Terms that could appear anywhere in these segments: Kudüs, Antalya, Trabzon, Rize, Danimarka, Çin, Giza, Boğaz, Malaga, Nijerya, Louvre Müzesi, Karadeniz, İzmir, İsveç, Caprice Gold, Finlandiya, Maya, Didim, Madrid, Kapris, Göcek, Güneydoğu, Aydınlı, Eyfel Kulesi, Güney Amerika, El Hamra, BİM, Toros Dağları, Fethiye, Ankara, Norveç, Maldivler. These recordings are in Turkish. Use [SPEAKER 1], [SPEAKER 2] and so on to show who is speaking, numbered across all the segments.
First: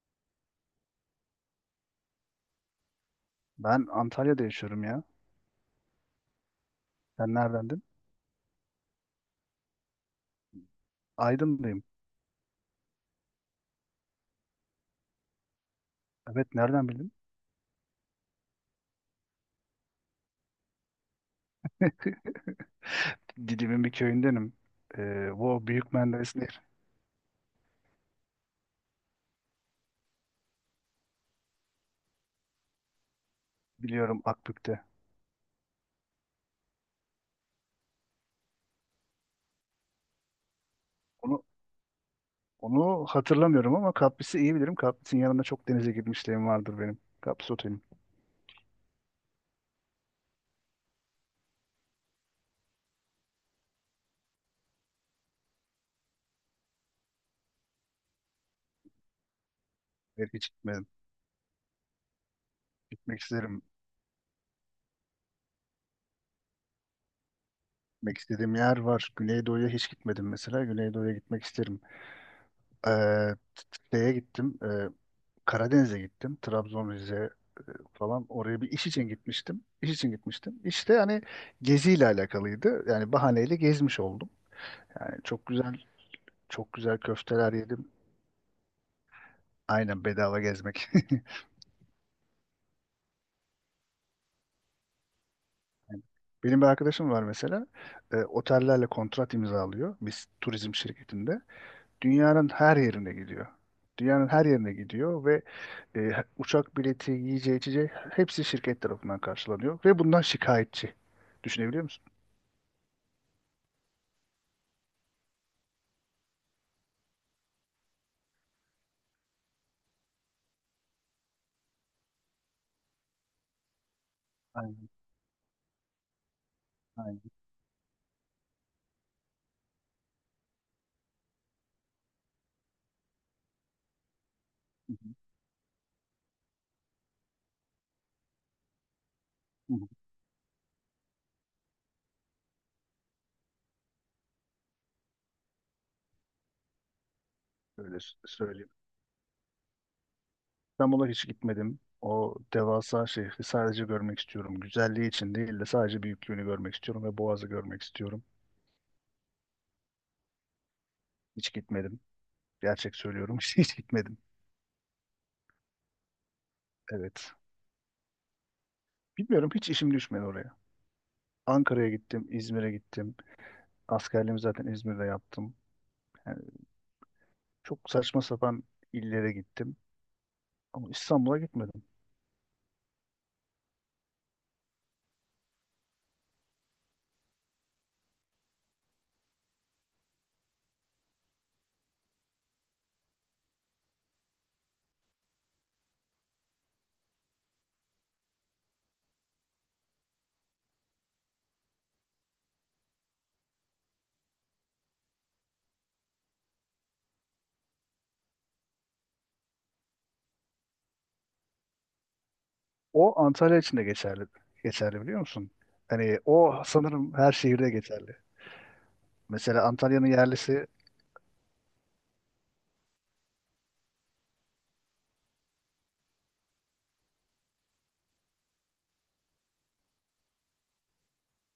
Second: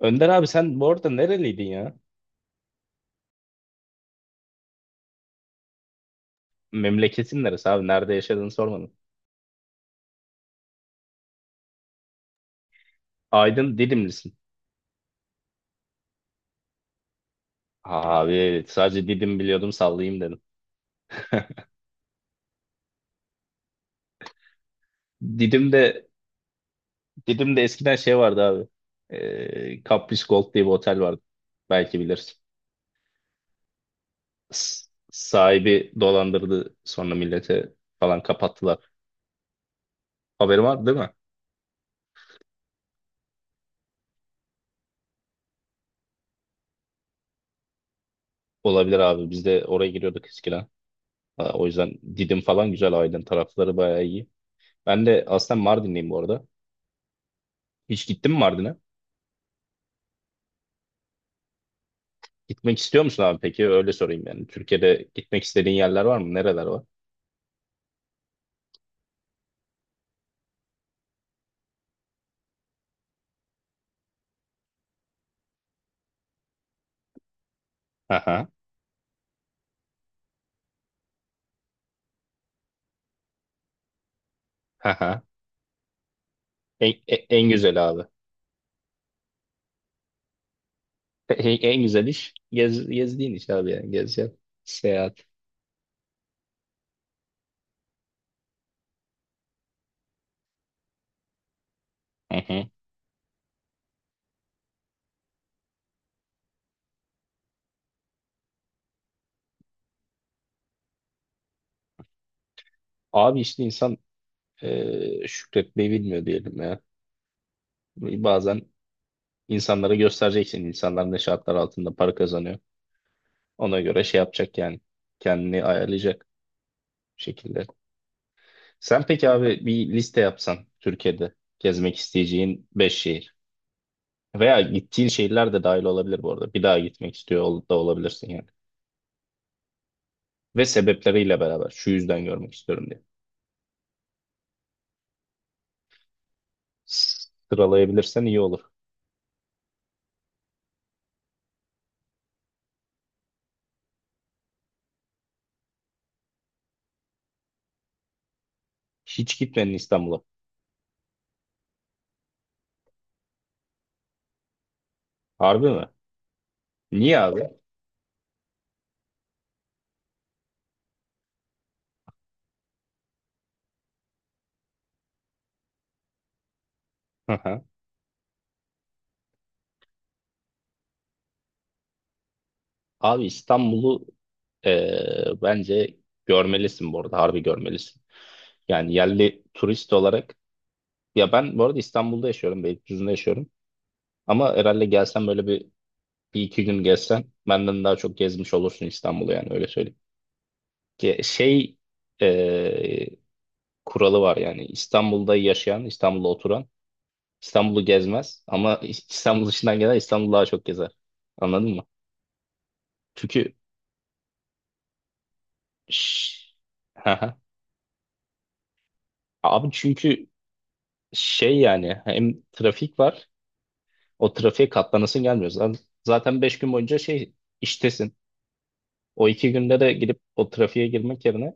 [SPEAKER 1] Önder abi sen bu arada nereliydin ya?
[SPEAKER 2] Ben Antalya'da yaşıyorum ya. Sen
[SPEAKER 1] Memleketin neresi
[SPEAKER 2] neredendin?
[SPEAKER 1] abi? Nerede yaşadığını sormadın.
[SPEAKER 2] Aydınlıyım.
[SPEAKER 1] Aydın Didimlisin.
[SPEAKER 2] Evet, nereden bildin?
[SPEAKER 1] Abi evet, sadece Didim biliyordum sallayayım dedim.
[SPEAKER 2] Didim'in bir köyündenim. Bu Büyük
[SPEAKER 1] Didim'de
[SPEAKER 2] Menderes Nehri.
[SPEAKER 1] Didim'de eskiden şey vardı abi. Caprice Gold diye bir otel vardı. Belki bilirsin.
[SPEAKER 2] Biliyorum, Akbük'te.
[SPEAKER 1] S- sahibi dolandırdı sonra millete falan kapattılar. Haberin var değil mi?
[SPEAKER 2] Onu, Onu hatırlamıyorum ama Kapris'i iyi bilirim. Kapris'in yanında çok denize girmişliğim vardır benim. Kapris otelim.
[SPEAKER 1] Olabilir abi. Biz de oraya giriyorduk eskiden. Ha, o yüzden Didim falan güzel. Aydın tarafları bayağı iyi. Ben de aslında Mardinliyim bu arada. Hiç gittin mi Mardin'e?
[SPEAKER 2] Evet, hiç gitmedim.
[SPEAKER 1] Gitmek istiyor
[SPEAKER 2] Gitmek
[SPEAKER 1] musun abi
[SPEAKER 2] isterim.
[SPEAKER 1] peki? Öyle sorayım yani. Türkiye'de gitmek istediğin yerler var mı? Nereler var?
[SPEAKER 2] Gitmek istediğim yer var. Güneydoğu'ya hiç gitmedim mesela. Güneydoğu'ya gitmek isterim. Ee, t- Şeye gittim. Karadeniz'e gittim. Trabzon, Rize, falan
[SPEAKER 1] Aha,
[SPEAKER 2] oraya bir iş için gitmiştim. İş için gitmiştim. İşte hani geziyle alakalıydı. Yani bahaneyle gezmiş oldum. Yani
[SPEAKER 1] aha.
[SPEAKER 2] çok güzel, çok
[SPEAKER 1] En,
[SPEAKER 2] güzel
[SPEAKER 1] en, e, en
[SPEAKER 2] köfteler
[SPEAKER 1] güzel
[SPEAKER 2] yedim.
[SPEAKER 1] abi.
[SPEAKER 2] Aynen, bedava gezmek.
[SPEAKER 1] En güzel iş gezdiğin iş abi yani. Gezeceksin. Seyahat.
[SPEAKER 2] Yani benim bir arkadaşım var mesela. Otellerle kontrat imzalıyor. Biz turizm şirketinde.
[SPEAKER 1] Hı
[SPEAKER 2] Dünyanın
[SPEAKER 1] hı.
[SPEAKER 2] her yerine gidiyor. Dünyanın her yerine gidiyor ve e, uçak bileti, yiyeceği, içeceği hepsi şirket tarafından karşılanıyor ve bundan şikayetçi. Düşünebiliyor musun?
[SPEAKER 1] Abi işte insan şükretmeyi bilmiyor diyelim ya. Bazen insanlara göstereceksin. İnsanlar ne şartlar altında para kazanıyor. Ona göre şey yapacak yani.
[SPEAKER 2] Aynen,
[SPEAKER 1] Kendini ayarlayacak bir
[SPEAKER 2] aynen.
[SPEAKER 1] şekilde. Sen peki abi bir liste yapsan Türkiye'de gezmek isteyeceğin 5 şehir. Veya
[SPEAKER 2] Hı
[SPEAKER 1] gittiğin
[SPEAKER 2] hı,
[SPEAKER 1] şehirler de dahil olabilir bu arada. Bir daha gitmek istiyor da olabilirsin yani.
[SPEAKER 2] hı hı.
[SPEAKER 1] Ve sebepleriyle beraber şu yüzden görmek istiyorum diye.
[SPEAKER 2] Öyle
[SPEAKER 1] Sıralayabilirsen iyi olur.
[SPEAKER 2] söyleyeyim. İstanbul'a hiç gitmedim. O devasa şehri sadece görmek istiyorum. Güzelliği için değil de sadece büyüklüğünü görmek istiyorum ve Boğaz'ı görmek istiyorum.
[SPEAKER 1] Hiç gitmedin İstanbul'a.
[SPEAKER 2] Hiç gitmedim. Gerçek söylüyorum. Hiç hiç gitmedim.
[SPEAKER 1] Harbi mi? Niye
[SPEAKER 2] Evet.
[SPEAKER 1] abi?
[SPEAKER 2] Bilmiyorum, hiç işim düşmedi oraya. Ankara'ya gittim, İzmir'e gittim. Askerliğimi zaten İzmir'de yaptım. Yani
[SPEAKER 1] Hı hı.
[SPEAKER 2] çok saçma sapan illere gittim. Ama İstanbul'a gitmedim.
[SPEAKER 1] Abi İstanbul'u bence görmelisin bu arada. Harbi görmelisin. Yani yerli turist olarak ya ben bu arada İstanbul'da yaşıyorum. Beylikdüzü'nde yaşıyorum. Ama herhalde gelsen böyle bir iki gün gezsen benden daha çok gezmiş olursun İstanbul'u yani öyle söyleyeyim. Ki şey e, kuralı var yani İstanbul'da yaşayan, İstanbul'da oturan İstanbul'u gezmez ama İstanbul dışından gelen İstanbul'u daha çok gezer. Anladın mı?
[SPEAKER 2] O
[SPEAKER 1] Çünkü
[SPEAKER 2] Antalya için de geçerli. Geçerli, biliyor musun? Hani
[SPEAKER 1] Şş,
[SPEAKER 2] o
[SPEAKER 1] hı
[SPEAKER 2] sanırım her
[SPEAKER 1] hı.
[SPEAKER 2] şehirde geçerli. Mesela
[SPEAKER 1] Abi
[SPEAKER 2] Antalya'nın
[SPEAKER 1] çünkü
[SPEAKER 2] yerlisi.
[SPEAKER 1] şey yani hem trafik var, o trafiğe katlanasın gelmiyor. Zaten 5 gün boyunca şey iştesin. O 2 günde de gidip o trafiğe girmek yerine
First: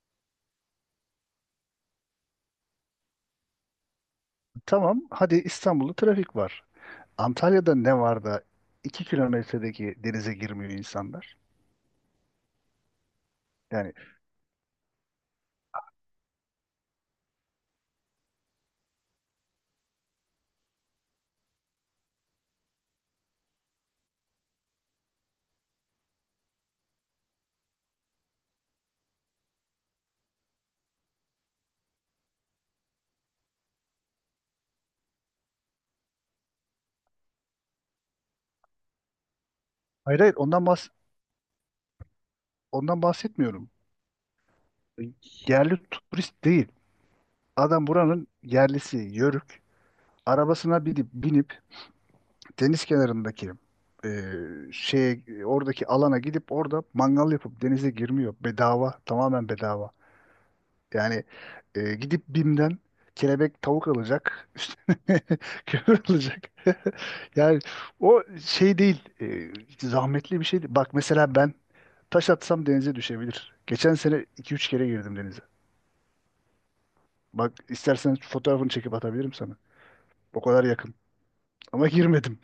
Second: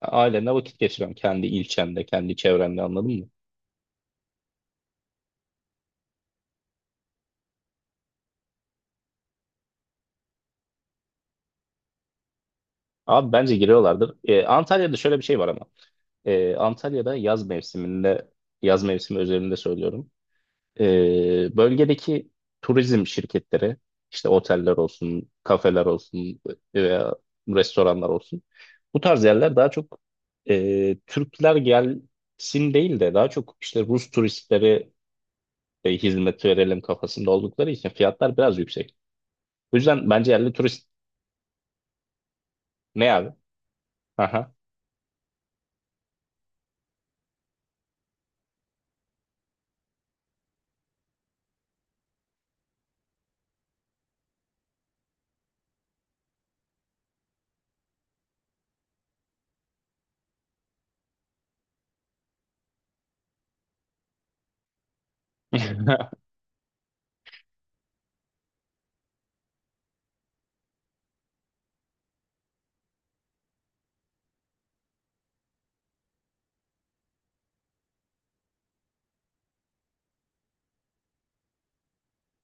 [SPEAKER 1] ailenle vakit geçiriyorsun. Kendi ilçende, kendi çevrende anladın mı?
[SPEAKER 2] Tamam, hadi İstanbul'da trafik var. Antalya'da ne var da 2 kilometredeki denize girmiyor insanlar?
[SPEAKER 1] Abi bence
[SPEAKER 2] Yani
[SPEAKER 1] giriyorlardır. E, Antalya'da şöyle bir şey var ama. Antalya'da yaz mevsiminde, yaz mevsimi özelinde söylüyorum. Bölgedeki turizm şirketleri, işte oteller olsun, kafeler olsun veya restoranlar olsun. Bu tarz yerler daha çok Türkler gelsin değil de daha çok işte Rus turistleri hizmet verelim kafasında oldukları için fiyatlar biraz yüksek. O yüzden
[SPEAKER 2] hayır,
[SPEAKER 1] bence
[SPEAKER 2] hayır,
[SPEAKER 1] yerli turist
[SPEAKER 2] ondan
[SPEAKER 1] ne abi?
[SPEAKER 2] bahsetmiyorum.
[SPEAKER 1] Aha.
[SPEAKER 2] Yerli turist değil. Adam buranın yerlisi, yörük. Arabasına binip deniz kenarındaki e, şey, oradaki alana gidip orada mangal yapıp denize girmiyor. Bedava, tamamen bedava. Yani gidip BİM'den kelebek tavuk alacak, üstüne kömür alacak. Yani o şey değil, zahmetli bir şey değil. Bak, mesela ben taş atsam denize düşebilir. Geçen sene iki üç kere girdim denize. Bak, istersen fotoğrafını çekip atabilirim sana. O kadar yakın. Ama girmedim.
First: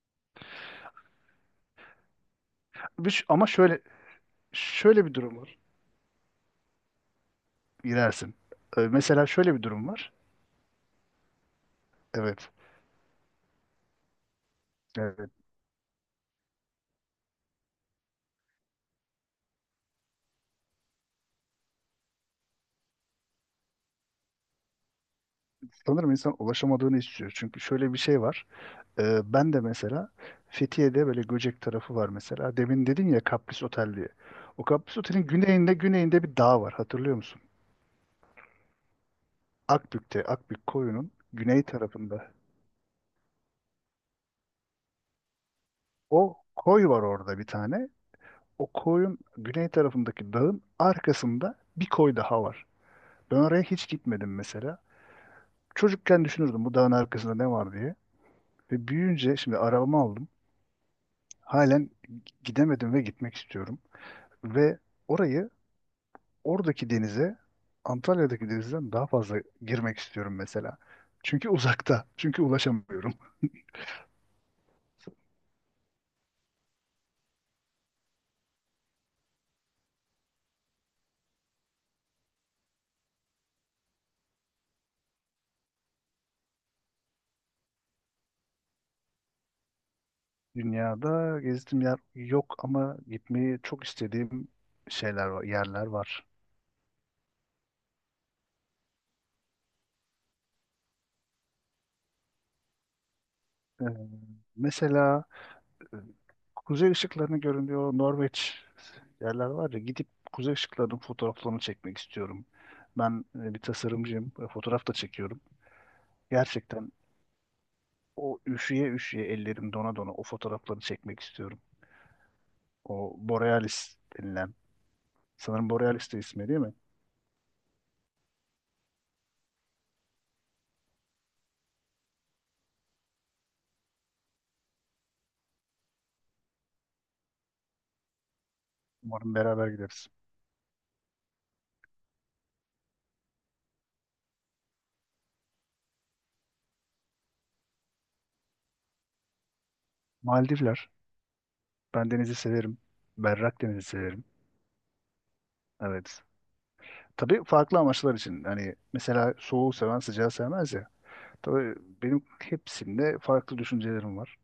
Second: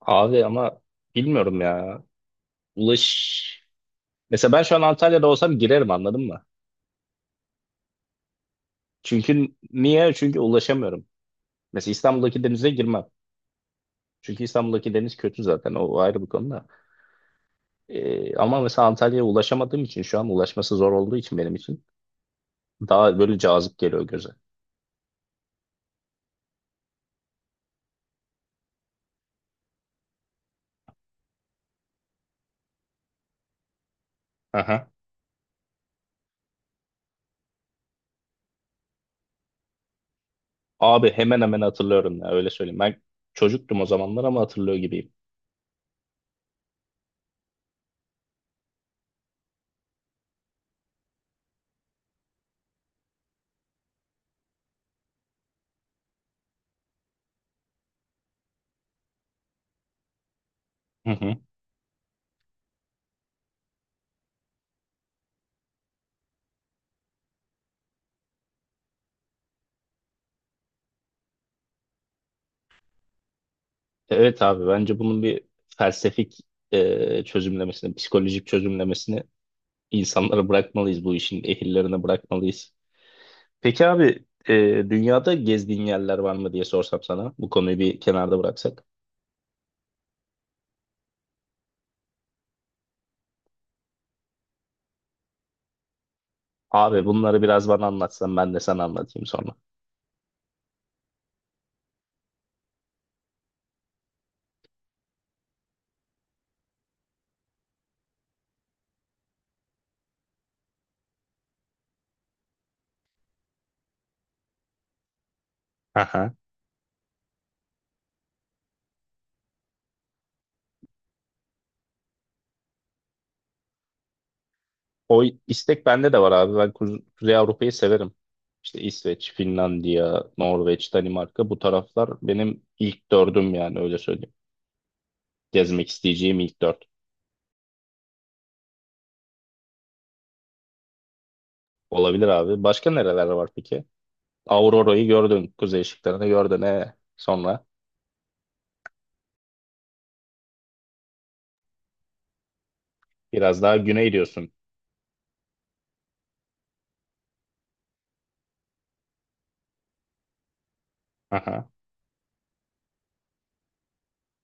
[SPEAKER 1] Abi ama bilmiyorum ya. Ulaş
[SPEAKER 2] Ama şöyle
[SPEAKER 1] Mesela ben şu an
[SPEAKER 2] şöyle bir
[SPEAKER 1] Antalya'da
[SPEAKER 2] durum var.
[SPEAKER 1] olsam girerim anladın mı?
[SPEAKER 2] Girersin. Mesela
[SPEAKER 1] Çünkü
[SPEAKER 2] şöyle bir durum
[SPEAKER 1] niye?
[SPEAKER 2] var.
[SPEAKER 1] Çünkü ulaşamıyorum. Mesela İstanbul'daki
[SPEAKER 2] Evet.
[SPEAKER 1] denize girmem. Çünkü İstanbul'daki deniz
[SPEAKER 2] Evet.
[SPEAKER 1] kötü zaten. O ayrı bir konu da. Ama mesela Antalya'ya ulaşamadığım için şu an ulaşması zor olduğu için benim için daha böyle cazip geliyor göze.
[SPEAKER 2] Sanırım insan ulaşamadığını istiyor. Çünkü şöyle bir şey var. Ben de mesela Fethiye'de böyle Göcek tarafı var mesela. Demin dedin ya Kapris Otel diye. O
[SPEAKER 1] Aha.
[SPEAKER 2] Kapris Otel'in güneyinde bir dağ var, hatırlıyor musun? Akbük'te, Akbük
[SPEAKER 1] Abi
[SPEAKER 2] koyunun
[SPEAKER 1] hemen hemen
[SPEAKER 2] güney
[SPEAKER 1] hatırlıyorum ya
[SPEAKER 2] tarafında.
[SPEAKER 1] öyle söyleyeyim. Ben çocuktum o zamanlar ama hatırlıyor gibiyim.
[SPEAKER 2] O koy var orada bir tane. O koyun güney tarafındaki dağın arkasında bir koy daha var. Ben oraya hiç gitmedim mesela. Çocukken düşünürdüm bu dağın arkasında ne var diye. Ve büyüyünce şimdi arabamı aldım.
[SPEAKER 1] Hı hı.
[SPEAKER 2] Halen gidemedim ve gitmek istiyorum. Ve orayı, oradaki denize, Antalya'daki denizden daha fazla girmek istiyorum mesela. Çünkü uzakta. Çünkü ulaşamıyorum.
[SPEAKER 1] Evet abi bence bunun bir felsefik çözümlemesini, psikolojik çözümlemesini insanlara bırakmalıyız, bu işin ehillerine bırakmalıyız. Peki abi dünyada gezdiğin yerler var mı diye sorsam sana. Bu konuyu bir kenarda bıraksak.
[SPEAKER 2] Dünyada gezdiğim yer yok ama gitmeyi çok istediğim şeyler var, yerler var.
[SPEAKER 1] Abi bunları biraz bana anlatsan ben de sana anlatayım sonra.
[SPEAKER 2] Ee, Mesela e, kuzey ışıklarını görünüyor Norveç, yerler var ya, gidip kuzey ışıklarının fotoğraflarını çekmek istiyorum. Ben bir tasarımcıyım, fotoğraf da çekiyorum.
[SPEAKER 1] Aha.
[SPEAKER 2] Gerçekten o üşüye üşüye, ellerim dona dona o fotoğrafları çekmek istiyorum. O Borealis denilen.
[SPEAKER 1] O
[SPEAKER 2] Sanırım
[SPEAKER 1] istek bende
[SPEAKER 2] Borealis
[SPEAKER 1] de
[SPEAKER 2] de
[SPEAKER 1] var
[SPEAKER 2] ismi
[SPEAKER 1] abi.
[SPEAKER 2] değil
[SPEAKER 1] Ben
[SPEAKER 2] mi?
[SPEAKER 1] Kuzey Avrupa'yı severim. İşte İsveç, Finlandiya, Norveç, Danimarka bu taraflar benim ilk dördüm yani öyle söyleyeyim. Gezmek isteyeceğim ilk dört.
[SPEAKER 2] Umarım beraber gideriz.
[SPEAKER 1] Olabilir abi. Başka nereler var peki? Aurora'yı gördün. Kuzey ışıklarını gördün. E, sonra
[SPEAKER 2] Maldivler. Ben denizi severim. Berrak
[SPEAKER 1] biraz daha
[SPEAKER 2] denizi
[SPEAKER 1] güney
[SPEAKER 2] severim.
[SPEAKER 1] diyorsun.
[SPEAKER 2] Evet. Tabii farklı amaçlar için. Hani mesela soğuğu seven sıcağı sevmez ya.
[SPEAKER 1] Aha.
[SPEAKER 2] Tabii benim hepsinde farklı düşüncelerim var.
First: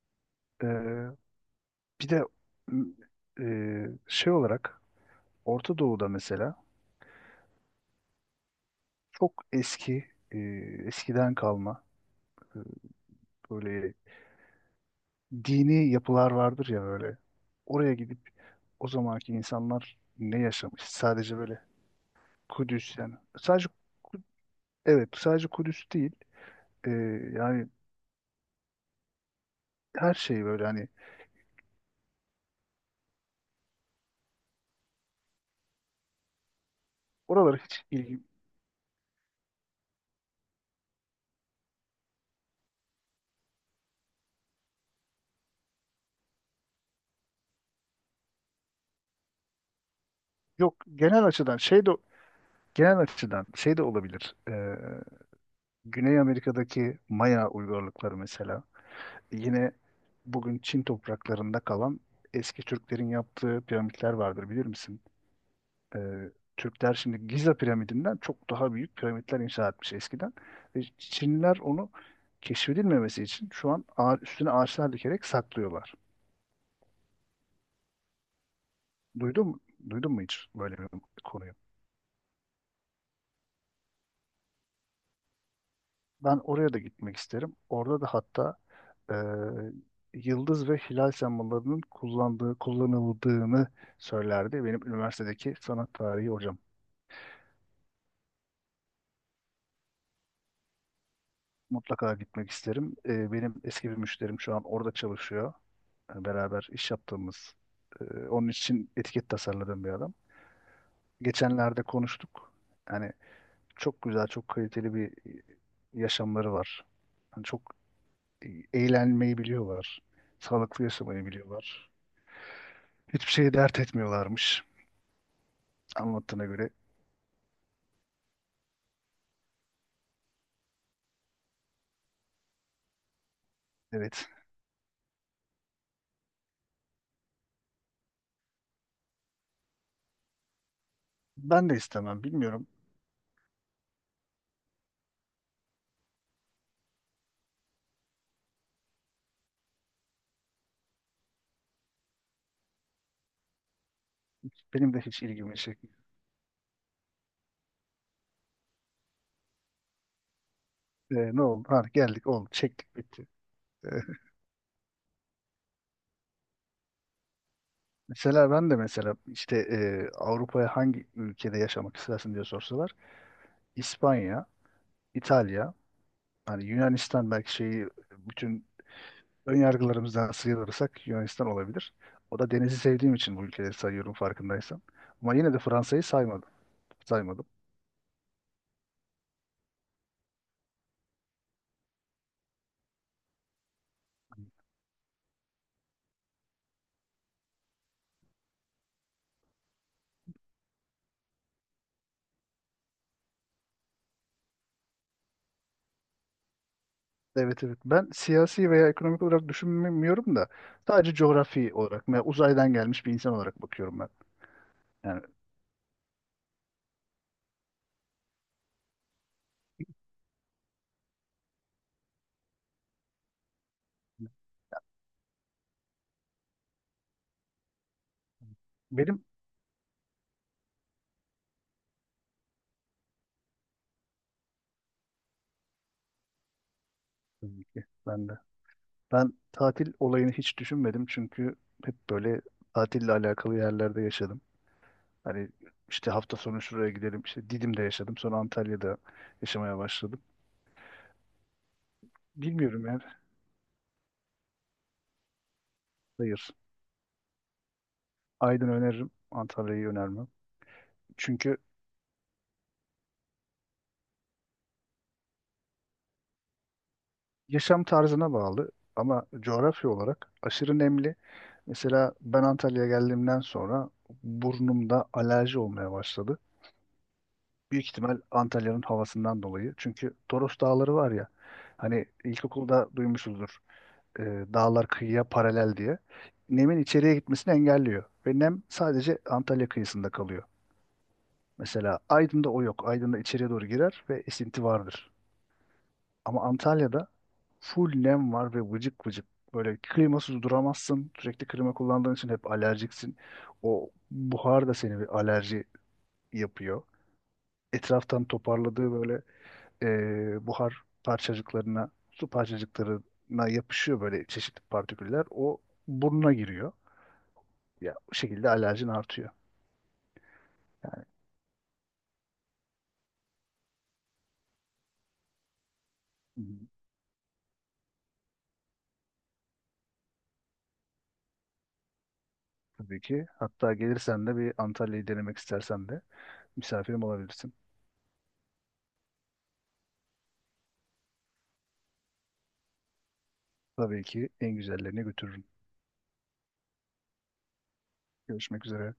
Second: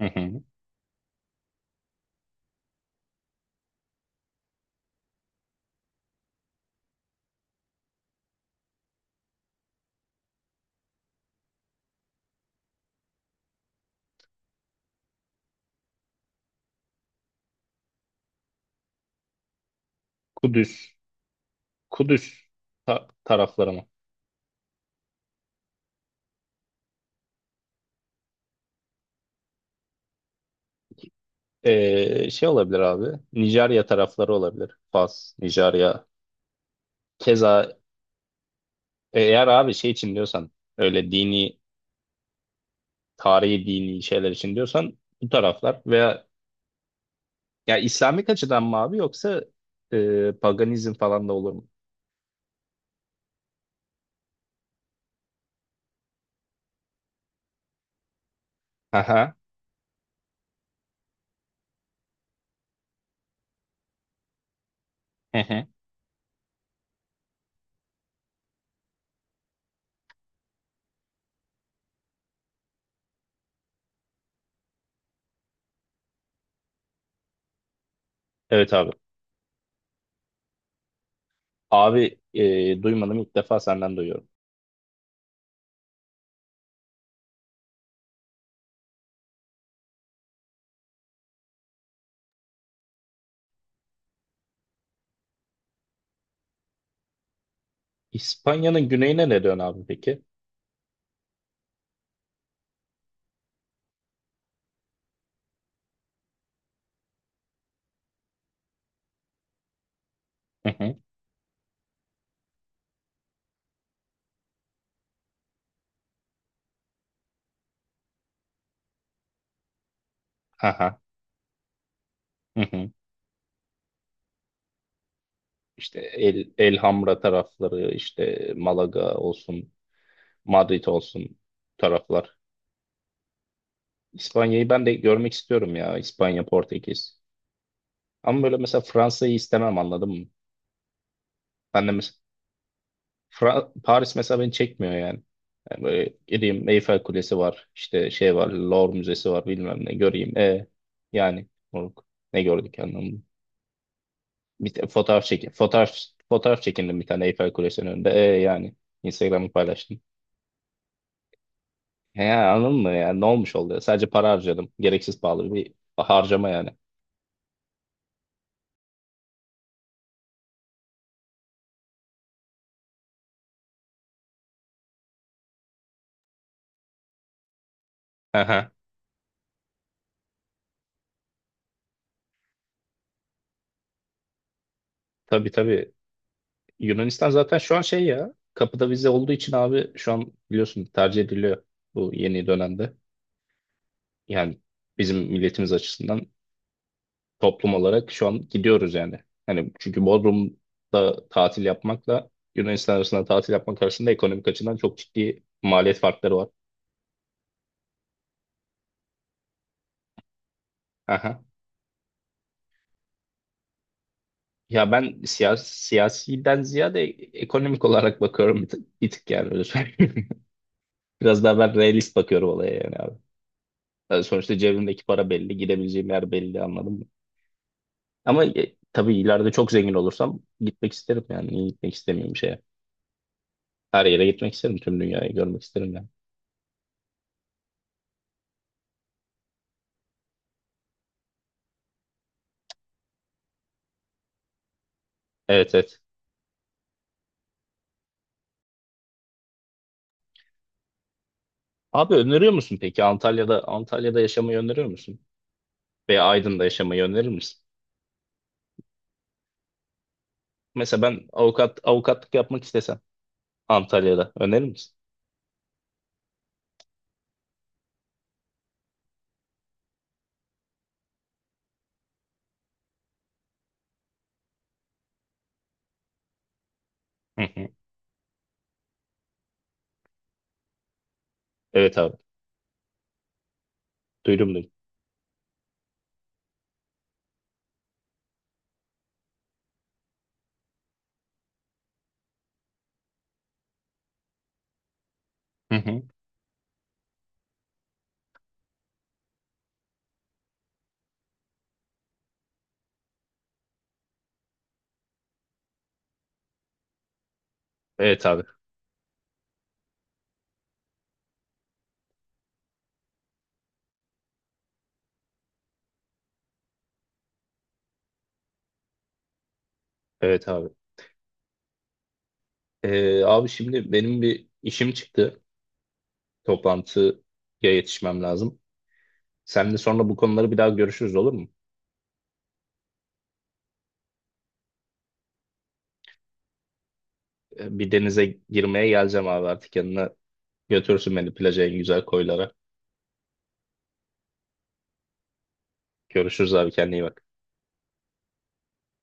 [SPEAKER 1] Hı hı.
[SPEAKER 2] Ee, Bir de m, şey olarak Orta Doğu'da mesela çok eski, eskiden kalma, e, böyle dini yapılar vardır ya böyle. Oraya gidip o zamanki insanlar ne yaşamış?
[SPEAKER 1] Kudüs.
[SPEAKER 2] Sadece böyle
[SPEAKER 1] Kudüs
[SPEAKER 2] Kudüs yani. Sadece
[SPEAKER 1] tarafları mı?
[SPEAKER 2] Ku- evet, sadece Kudüs değil. Ee, Yani her şey böyle, hani
[SPEAKER 1] Şey olabilir abi. Nijerya tarafları olabilir. Fas, Nijerya.
[SPEAKER 2] oralara
[SPEAKER 1] Keza
[SPEAKER 2] hiç ilgi
[SPEAKER 1] eğer abi şey için diyorsan öyle dini, tarihi dini şeyler için diyorsan bu taraflar veya ya İslamik açıdan mı abi yoksa
[SPEAKER 2] yok.
[SPEAKER 1] paganizm
[SPEAKER 2] Genel
[SPEAKER 1] falan da olur
[SPEAKER 2] açıdan
[SPEAKER 1] mu?
[SPEAKER 2] şey de, olabilir. Güney Amerika'daki Maya uygarlıkları mesela.
[SPEAKER 1] Aha.
[SPEAKER 2] Yine bugün Çin topraklarında kalan eski Türklerin yaptığı piramitler vardır, bilir misin?
[SPEAKER 1] Hı hı.
[SPEAKER 2] e, Türkler şimdi Giza piramidinden çok daha büyük piramitler inşa etmiş eskiden. Ve Çinliler onu keşfedilmemesi için şu an üstüne ağaçlar dikerek saklıyorlar.
[SPEAKER 1] Evet abi.
[SPEAKER 2] Duydun mu? Duydun mu hiç böyle bir konuyu?
[SPEAKER 1] Abi duymadım, ilk defa senden duyuyorum.
[SPEAKER 2] Ben oraya da gitmek isterim. Orada da hatta e, yıldız ve hilal sembollerinin kullanıldığını söylerdi benim üniversitedeki sanat tarihi hocam.
[SPEAKER 1] İspanya'nın güneyine ne dön abi peki?
[SPEAKER 2] Mutlaka gitmek isterim. Benim eski bir müşterim şu an orada çalışıyor. Yani beraber iş yaptığımız, onun için etiket tasarladığım bir adam.
[SPEAKER 1] Hı hı.
[SPEAKER 2] Geçenlerde konuştuk. Yani çok güzel, çok kaliteli bir yaşamları var. Yani çok eğlenmeyi biliyorlar. Sağlıklı
[SPEAKER 1] Aha.
[SPEAKER 2] yaşamayı biliyorlar.
[SPEAKER 1] Hı hı.
[SPEAKER 2] Hiçbir şeyi dert etmiyorlarmış
[SPEAKER 1] İşte
[SPEAKER 2] anlattığına göre.
[SPEAKER 1] El Hamra tarafları, işte Malaga olsun, Madrid olsun taraflar.
[SPEAKER 2] Evet.
[SPEAKER 1] İspanya'yı ben de görmek istiyorum ya. İspanya, Portekiz. Ama böyle mesela Fransa'yı istemem anladın mı?
[SPEAKER 2] Ben de
[SPEAKER 1] Ben de mesela
[SPEAKER 2] istemem. Bilmiyorum.
[SPEAKER 1] Paris mesela beni çekmiyor yani. Yani böyle gideyim Eyfel Kulesi var, işte şey var, Louvre Müzesi var, bilmem ne göreyim. Yani moruk, ne gördük anlamında. Bir te-
[SPEAKER 2] Benim de
[SPEAKER 1] fotoğraf
[SPEAKER 2] hiç
[SPEAKER 1] çekin,
[SPEAKER 2] ilgimi
[SPEAKER 1] fotoğraf
[SPEAKER 2] çekmiyor.
[SPEAKER 1] fotoğraf çekindim bir tane Eyfel Kulesi'nin önünde. Yani Instagram'ı paylaştım.
[SPEAKER 2] Ne oldu? Ha, geldik,
[SPEAKER 1] Yani
[SPEAKER 2] oldu.
[SPEAKER 1] anladın mı
[SPEAKER 2] Çektik,
[SPEAKER 1] yani ne
[SPEAKER 2] bitti.
[SPEAKER 1] olmuş oluyor?
[SPEAKER 2] Ee,
[SPEAKER 1] Sadece para harcadım. Gereksiz pahalı bir harcama yani.
[SPEAKER 2] Mesela ben de mesela işte Avrupa'ya hangi ülkede yaşamak istersin diye sorsalar İspanya, İtalya, hani Yunanistan, belki şeyi, bütün
[SPEAKER 1] Aha.
[SPEAKER 2] ön yargılarımızdan sıyrılırsak Yunanistan olabilir. O da denizi sevdiğim için bu ülkeleri sayıyorum, farkındaysan. Ama
[SPEAKER 1] Tabii
[SPEAKER 2] yine de
[SPEAKER 1] tabii.
[SPEAKER 2] Fransa'yı saymadım.
[SPEAKER 1] Yunanistan
[SPEAKER 2] Saymadım.
[SPEAKER 1] zaten şu an şey ya. Kapıda vize olduğu için abi şu an biliyorsun tercih ediliyor bu yeni dönemde. Yani bizim milletimiz açısından toplum olarak şu an gidiyoruz yani. Hani çünkü Bodrum'da tatil yapmakla Yunanistan arasında tatil yapmak arasında ekonomik açıdan çok ciddi maliyet farkları var.
[SPEAKER 2] Evet, evet. Ben siyasi veya ekonomik olarak düşünmüyorum da sadece
[SPEAKER 1] Aha.
[SPEAKER 2] coğrafi olarak veya uzaydan gelmiş bir insan olarak bakıyorum ben.
[SPEAKER 1] Ya ben
[SPEAKER 2] Yani
[SPEAKER 1] siyasiden ziyade ekonomik olarak bakıyorum bir tık, bir tık yani öyle söyleyeyim. Biraz daha ben realist bakıyorum olaya yani abi. Yani sonuçta cebimdeki para belli, gidebileceğim yer belli anladın mı? Ama tabii
[SPEAKER 2] benim,
[SPEAKER 1] ileride çok zengin olursam gitmek isterim yani. Niye gitmek istemiyorum bir şeye? Her yere gitmek isterim, tüm dünyayı görmek isterim yani.
[SPEAKER 2] tabii ki ben de. Ben tatil olayını hiç düşünmedim çünkü hep böyle tatille alakalı yerlerde yaşadım. Hani
[SPEAKER 1] Evet evet.
[SPEAKER 2] işte hafta sonu şuraya gidelim, işte Didim'de yaşadım, sonra Antalya'da yaşamaya başladım.
[SPEAKER 1] Abi öneriyor musun
[SPEAKER 2] Bilmiyorum
[SPEAKER 1] peki
[SPEAKER 2] yani.
[SPEAKER 1] Antalya'da yaşamayı öneriyor musun? Veya
[SPEAKER 2] Hayır.
[SPEAKER 1] Aydın'da yaşamayı önerir misin?
[SPEAKER 2] Aydın öneririm, Antalya'yı önermem.
[SPEAKER 1] Mesela ben
[SPEAKER 2] Çünkü
[SPEAKER 1] avukatlık yapmak istesem Antalya'da önerir misin?
[SPEAKER 2] yaşam tarzına bağlı ama coğrafya olarak aşırı nemli. Mesela ben Antalya'ya geldiğimden sonra burnumda alerji olmaya başladı.
[SPEAKER 1] Hı hı.
[SPEAKER 2] Büyük ihtimal Antalya'nın havasından dolayı. Çünkü Toros Dağları var ya.
[SPEAKER 1] Evet
[SPEAKER 2] Hani
[SPEAKER 1] abi.
[SPEAKER 2] ilkokulda duymuşuzdur. e,
[SPEAKER 1] Duydum duydum.
[SPEAKER 2] Dağlar kıyıya paralel diye. Nemin içeriye gitmesini engelliyor. Ve nem sadece Antalya kıyısında kalıyor. Mesela Aydın'da o yok. Aydın'da içeriye doğru girer ve esinti vardır.
[SPEAKER 1] Hı hı.
[SPEAKER 2] Ama Antalya'da full nem var ve vıcık vıcık. Böyle klimasız duramazsın. Sürekli klima kullandığın için hep alerjiksin. O buhar da seni bir alerji yapıyor.
[SPEAKER 1] Evet
[SPEAKER 2] Etraftan
[SPEAKER 1] abi.
[SPEAKER 2] toparladığı böyle buhar parçacıklarına, su parçacıklarına yapışıyor böyle çeşitli partiküller. O burnuna giriyor. Ya bu şekilde alerjin artıyor.
[SPEAKER 1] Evet abi. Abi şimdi benim bir işim çıktı.
[SPEAKER 2] Hı hı.
[SPEAKER 1] Toplantıya yetişmem lazım. Seninle sonra bu konuları bir daha görüşürüz olur mu?
[SPEAKER 2] Tabii ki. Hatta gelirsen de, bir Antalya'yı denemek istersen de misafirim olabilirsin.
[SPEAKER 1] Bir denize girmeye geleceğim abi artık yanına. Götürsün beni plaja en güzel koylara.
[SPEAKER 2] Tabii ki en güzellerine götürürüm.
[SPEAKER 1] Görüşürüz abi, kendine iyi bak.
[SPEAKER 2] Görüşmek üzere.